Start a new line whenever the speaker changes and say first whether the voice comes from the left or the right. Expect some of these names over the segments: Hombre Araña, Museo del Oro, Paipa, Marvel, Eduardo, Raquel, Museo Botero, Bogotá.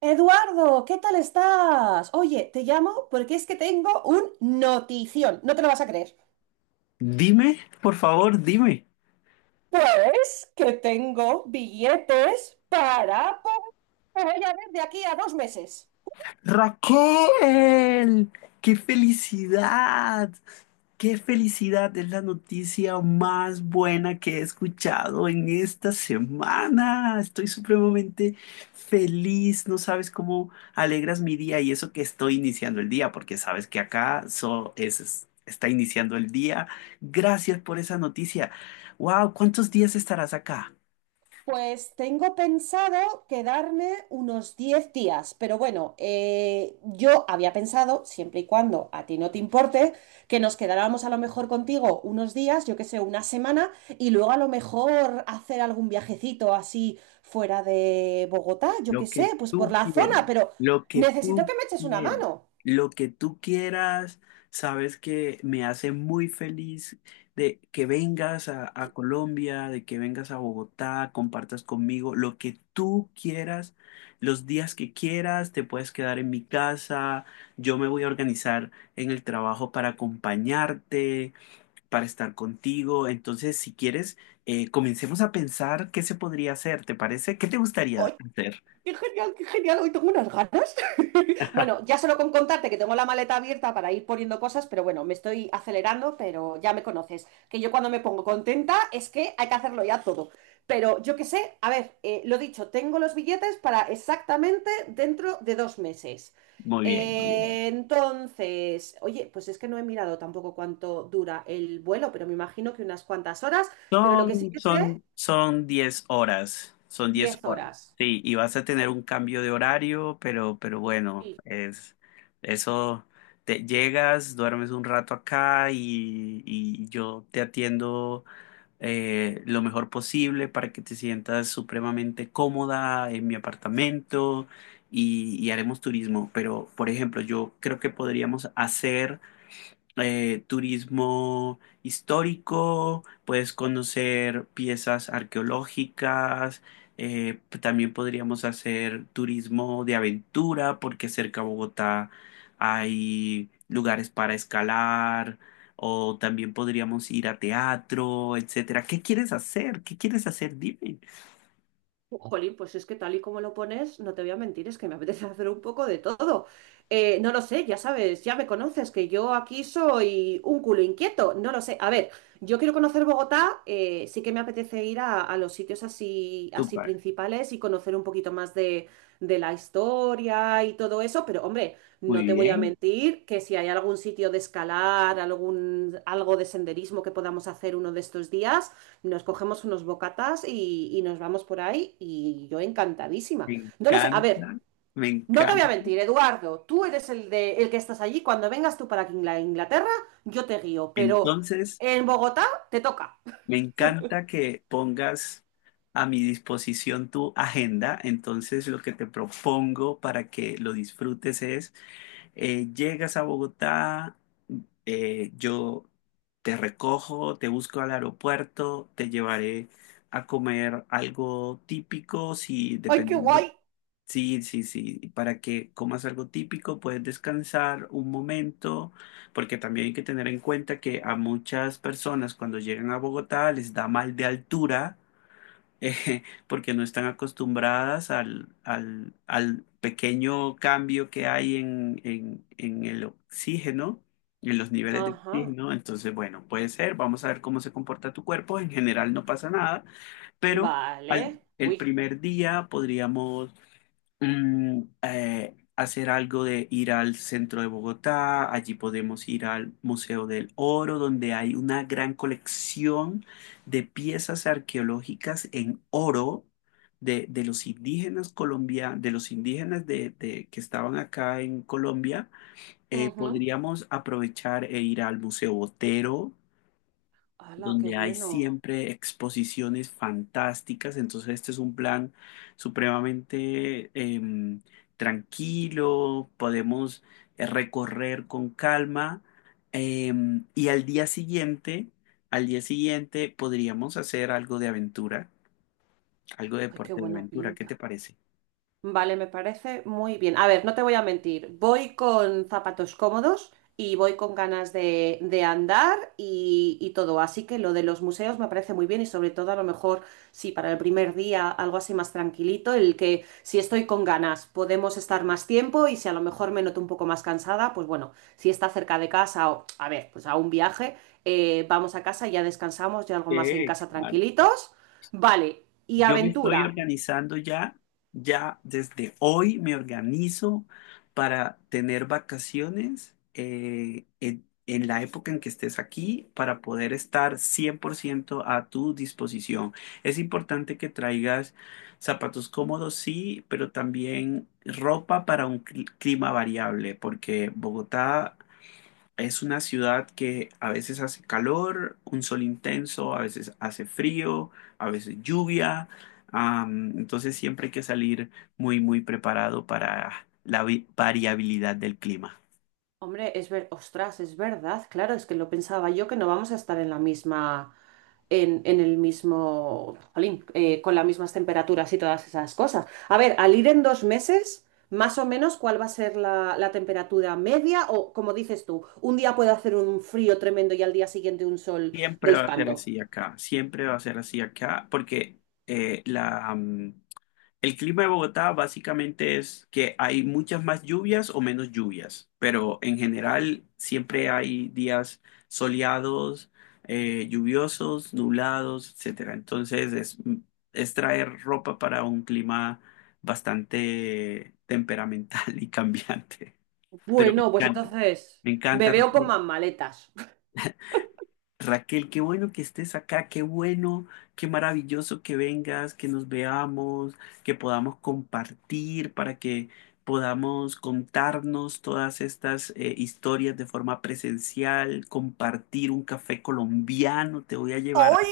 right: Eduardo, ¿qué tal estás? Oye, te llamo porque es que tengo un notición, no te lo vas a creer.
left: Dime, por favor, dime.
right: Pues que tengo billetes que voy a ver de aquí a 2 meses.
left: Raquel, qué felicidad, qué felicidad. Es la noticia más buena que he escuchado en esta semana. Estoy supremamente feliz. No sabes cómo alegras mi día y eso que estoy iniciando el día, porque sabes que acá está iniciando el día. Gracias por esa noticia. Wow, ¿cuántos días estarás acá?
right: Pues tengo pensado quedarme unos 10 días, pero bueno, yo había pensado, siempre y cuando a ti no te importe, que nos quedáramos a lo mejor contigo unos días, yo qué sé, una semana, y luego a lo mejor hacer algún viajecito así fuera de Bogotá, yo
left: Lo
right: qué
left: que
right: sé, pues por
left: tú
right: la
left: quieras,
right: zona, pero
left: lo que
right: necesito
left: tú
right: que me eches una
left: quieras,
right: mano.
left: lo que tú quieras, sabes que me hace muy feliz de que vengas a Colombia, de que vengas a Bogotá, compartas conmigo lo que tú quieras, los días que quieras, te puedes quedar en mi casa, yo me voy a organizar en el trabajo para acompañarte, para estar contigo. Entonces, si quieres, comencemos a pensar qué se podría hacer, ¿te parece? ¿Qué te gustaría hacer?
right: Qué genial, hoy tengo unas ganas. Bueno, ya solo con contarte que tengo la maleta abierta para ir poniendo cosas, pero bueno, me estoy acelerando, pero ya me conoces, que yo cuando me pongo contenta es que hay que hacerlo ya todo. Pero yo qué sé, a ver, lo dicho, tengo los billetes para exactamente dentro de 2 meses.
left: Muy bien, muy bien.
right: Entonces, oye, pues es que no he mirado tampoco cuánto dura el vuelo, pero me imagino que unas cuantas horas, pero lo que sí
left: Son,
right: que sé,
left: son, son 10 horas, son diez
right: 10
left: horas.
right: horas.
left: Sí, y vas a tener un cambio de horario, pero bueno,
right: Sí.
left: es eso, te llegas, duermes un rato acá y yo te atiendo lo mejor posible para que te sientas supremamente cómoda en mi apartamento y haremos turismo. Pero, por ejemplo, yo creo que podríamos hacer turismo histórico, puedes conocer piezas arqueológicas, también podríamos hacer turismo de aventura porque cerca a Bogotá hay lugares para escalar o también podríamos ir a teatro, etcétera. ¿Qué quieres hacer? ¿Qué quieres hacer? Dime.
right: Jolín, pues es que tal y como lo pones, no te voy a mentir, es que me apetece hacer un poco de todo. No lo sé, ya sabes, ya me conoces, que yo aquí soy un culo inquieto, no lo sé. A ver, yo quiero conocer Bogotá, sí que me apetece ir a los sitios así, así
left: Súper,
right: principales y conocer un poquito más de la historia y todo eso, pero hombre,
left: muy
right: no te voy a
left: bien,
right: mentir que si hay algún sitio de escalar, algún, algo de senderismo que podamos hacer uno de estos días. Nos cogemos unos bocatas y nos vamos por ahí y yo
left: me
right: encantadísima. No lo sé, a
left: encanta,
right: ver,
left: me
right: no te voy a
left: encanta.
right: mentir, Eduardo, tú eres el que estás allí, cuando vengas tú para aquí a Inglaterra, yo te guío, pero
left: Entonces.
right: en Bogotá te toca.
left: Me encanta que pongas a mi disposición tu agenda, entonces lo que te propongo para que lo disfrutes es, llegas a Bogotá, yo te recojo, te busco al aeropuerto, te llevaré a comer algo típico, si
right: ¡Ay, qué
left: depende.
right: guay!
left: Sí, sí, sí, y para que comas algo típico, puedes descansar un momento, porque también hay que tener en cuenta que a muchas personas cuando llegan a Bogotá les da mal de altura, porque no están acostumbradas al pequeño cambio que hay en el oxígeno, en los niveles de
right: Ajá,
left: oxígeno. Entonces, bueno, puede ser, vamos a ver cómo se comporta tu cuerpo. En general no pasa nada, pero al,
right: vale,
left: el
right: uy.
left: primer día podríamos hacer algo de ir al centro de Bogotá, allí podemos ir al Museo del Oro, donde hay una gran colección de piezas arqueológicas en oro de los indígenas colombianos, de los indígenas que estaban acá en Colombia.
right: Ujú.
left: Podríamos aprovechar e ir al Museo Botero
right: ¡Hala, qué
left: donde hay
right: bueno!
left: siempre exposiciones fantásticas. Entonces este es un plan supremamente tranquilo, podemos recorrer con calma. Y al día siguiente podríamos hacer algo de aventura, algo de
right: ¡Ay, qué
left: deporte de
right: buena
left: aventura. ¿Qué te
right: pinta!
left: parece?
right: Vale, me parece muy bien. A ver, no te voy a mentir, voy con zapatos cómodos y voy con ganas de andar y todo, así que lo de los museos me parece muy bien y sobre todo a lo mejor, sí, para el primer día algo así más tranquilito, el que si estoy con ganas podemos estar más tiempo y si a lo mejor me noto un poco más cansada, pues bueno, si está cerca de casa o, a ver, pues a un viaje, vamos a casa, ya descansamos, ya algo más en
left: Sí,
right: casa
left: claro.
right: tranquilitos. Vale, y
left: Yo me estoy
right: aventura.
left: organizando ya, ya desde hoy me organizo para tener vacaciones en la época en que estés aquí para poder estar 100% a tu disposición. Es importante que traigas zapatos cómodos, sí, pero también ropa para un clima variable, porque Bogotá es una ciudad que a veces hace calor, un sol intenso, a veces hace frío, a veces lluvia. Entonces, siempre hay que salir muy, muy preparado para la variabilidad del clima.
right: Hombre, es ver, ostras, es verdad, claro, es que lo pensaba yo que no vamos a estar en la misma, en el mismo, jolín, con las mismas temperaturas y todas esas cosas. A ver, al ir en dos meses, más o menos, ¿cuál va a ser la temperatura media? O, como dices tú, un día puede hacer un frío tremendo y al día siguiente un sol de
left: Siempre va a ser
right: espanto.
left: así acá, siempre va a ser así acá, porque eh, la, el clima de Bogotá básicamente es que hay muchas más lluvias o menos lluvias, pero en general siempre hay días soleados, lluviosos, nublados, etcétera. Entonces es traer ropa para un clima bastante temperamental y cambiante, pero me
right: Bueno, pues
left: encanta.
right: entonces
left: Me
right: me
left: encanta.
right: veo con más maletas.
left: Raquel, qué bueno que estés acá, qué bueno, qué maravilloso que vengas, que nos veamos, que podamos compartir para que podamos contarnos todas estas historias de forma presencial, compartir un café colombiano, te voy a llevar.
right: ¡Ay,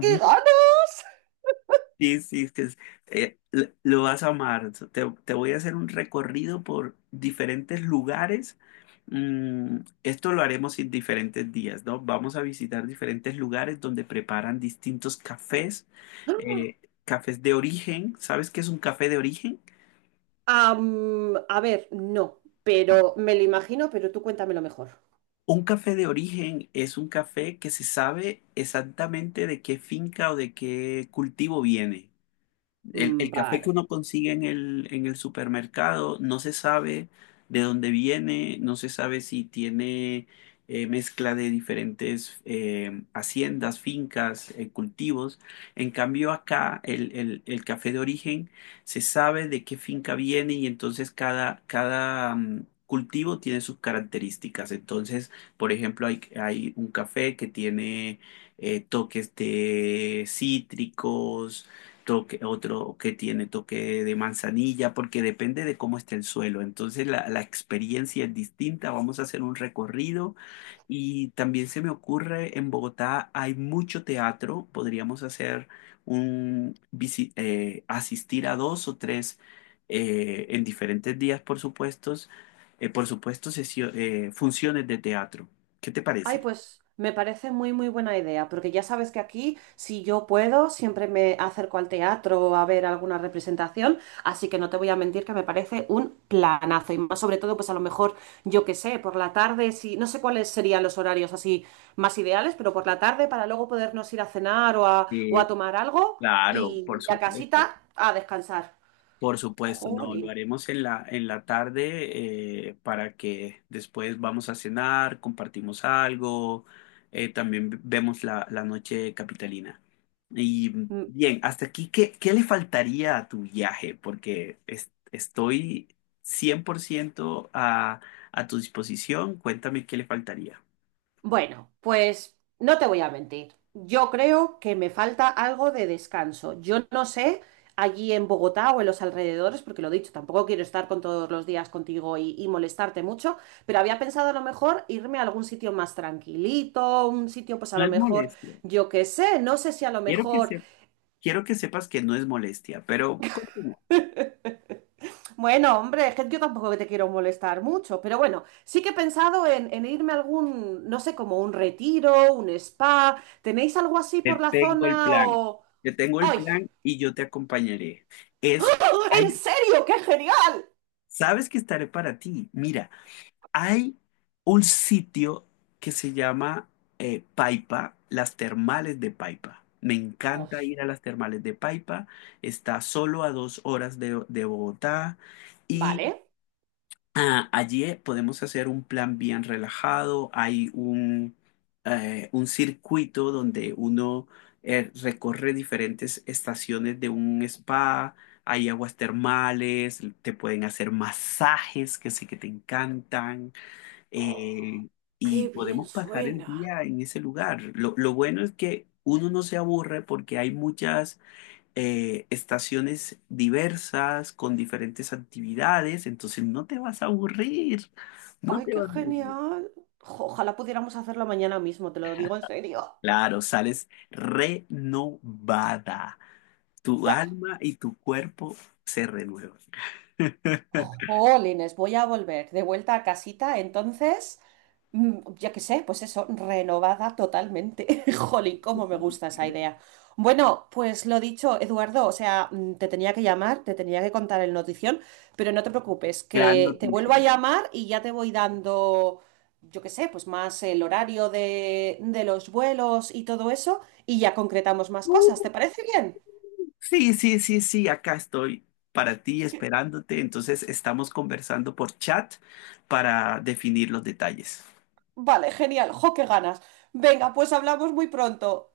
right: qué ganas!
left: Sí, sí, es que es- l- lo vas a amar. Te voy a hacer un recorrido por diferentes lugares. Mm, Esto lo haremos en diferentes días, ¿no? Vamos a visitar diferentes lugares donde preparan distintos cafés, eh, cafés de origen. ¿Sabes qué es un café de origen?
right: Am, a ver, no, pero me lo imagino, pero tú cuéntamelo mejor.
left: Un café de origen es un café que se sabe exactamente de qué finca o de qué cultivo viene. El,
right: Mm,
left: el café que
right: vale.
left: uno consigue en el supermercado no se sabe de dónde viene, no se sabe si tiene mezcla de diferentes haciendas, fincas, cultivos. En cambio acá el café de origen se sabe de qué finca viene y entonces cultivo tiene sus características. Entonces, por ejemplo, hay un café que tiene toques de cítricos otro que tiene toque de manzanilla, porque depende de cómo esté el suelo. Entonces la experiencia es distinta, vamos a hacer un recorrido, y también se me ocurre, en Bogotá hay mucho teatro, podríamos hacer asistir a dos o tres en diferentes días, por supuesto, funciones de teatro. ¿Qué te
right: Ay,
left: parece?
right: pues me parece muy, muy buena idea, porque ya sabes que aquí, si yo puedo, siempre me acerco al teatro a ver alguna representación, así que no te voy a mentir que me parece un planazo, y más sobre todo, pues a lo mejor, yo qué sé, por la tarde, si, no sé cuáles serían los horarios así más ideales, pero por la tarde para luego podernos ir a cenar o o a
left: Sí,
right: tomar algo
left: claro, por
right: y a
left: supuesto.
right: casita a descansar.
left: Por supuesto, no, lo
right: Jolín.
left: haremos en en la tarde para que después vamos a cenar, compartimos algo, también vemos la noche capitalina. Y bien, hasta aquí, ¿qué le faltaría a tu viaje? Porque estoy 100% a tu disposición. Cuéntame qué le faltaría.
right: Bueno, pues no te voy a mentir. Yo creo que me falta algo de descanso. Yo no sé allí en Bogotá o en los alrededores, porque lo dicho, tampoco quiero estar con todos los días contigo y molestarte mucho, pero había pensado a lo mejor irme a algún sitio más tranquilito, un sitio pues a
left: No
right: lo
left: es
right: mejor,
left: molestia.
right: yo qué sé, no sé si a lo
left: Quiero que
right: mejor,
left: se... Quiero que sepas que no es molestia, pero continúa.
right: bueno, hombre, es que yo tampoco te quiero molestar mucho, pero bueno, sí que he pensado en irme a algún, no sé, como un retiro, un spa. ¿Tenéis algo así por
left: Te
right: la
left: tengo el
right: zona
left: plan.
right: o...
left: Te tengo el
right: ¡Ay!
left: plan y yo te acompañaré. Es,
right: ¡Oh! ¿En
left: hay-
right: serio? ¡Qué genial!
left: sabes que estaré para ti. Mira, hay un sitio que se llama Paipa, las termales de Paipa. Me encanta
right: Os-
left: ir a las termales de Paipa. Está solo a 2 horas de Bogotá
right: ¿vale?
left: y allí podemos hacer un plan bien relajado. Hay un circuito donde uno recorre diferentes estaciones de un spa. Hay aguas termales, te pueden hacer masajes que sé que te encantan.
right: Oh,
left: eh,
right: ¡qué
left: y
right: bien
left: podemos pasar el
right: suena!
left: día en ese lugar. Lo bueno es que uno no se aburre porque hay muchas estaciones diversas, con diferentes actividades, entonces no te vas a aburrir, no
right: ¡Ay,
left: te
right: qué
left: vas a aburrir.
right: genial! Jo, ojalá pudiéramos hacerlo mañana mismo, te lo digo en serio.
left: Claro, sales renovada, tu
right: Buah.
left: alma y tu cuerpo se renuevan.
right: Jolines, voy a volver de vuelta a casita, entonces. Mm, yo qué sé, pues eso, renovada totalmente. Jolín, cómo me gusta esa idea. Bueno, pues lo dicho, Eduardo, o sea, mm, te tenía que llamar, te tenía que contar el notición, pero no te preocupes,
left: Gran
right: que te
left: noticia.
right: vuelvo a llamar y ya te voy dando, yo qué sé, pues más el horario de los vuelos y todo eso, y ya concretamos más cosas, ¿te parece bien?
left: Sí, sí, sí, sí, acá estoy para ti esperándote, entonces estamos conversando por chat para definir los detalles.
right: Vale, genial, jo, qué ganas. Venga, pues hablamos muy pronto.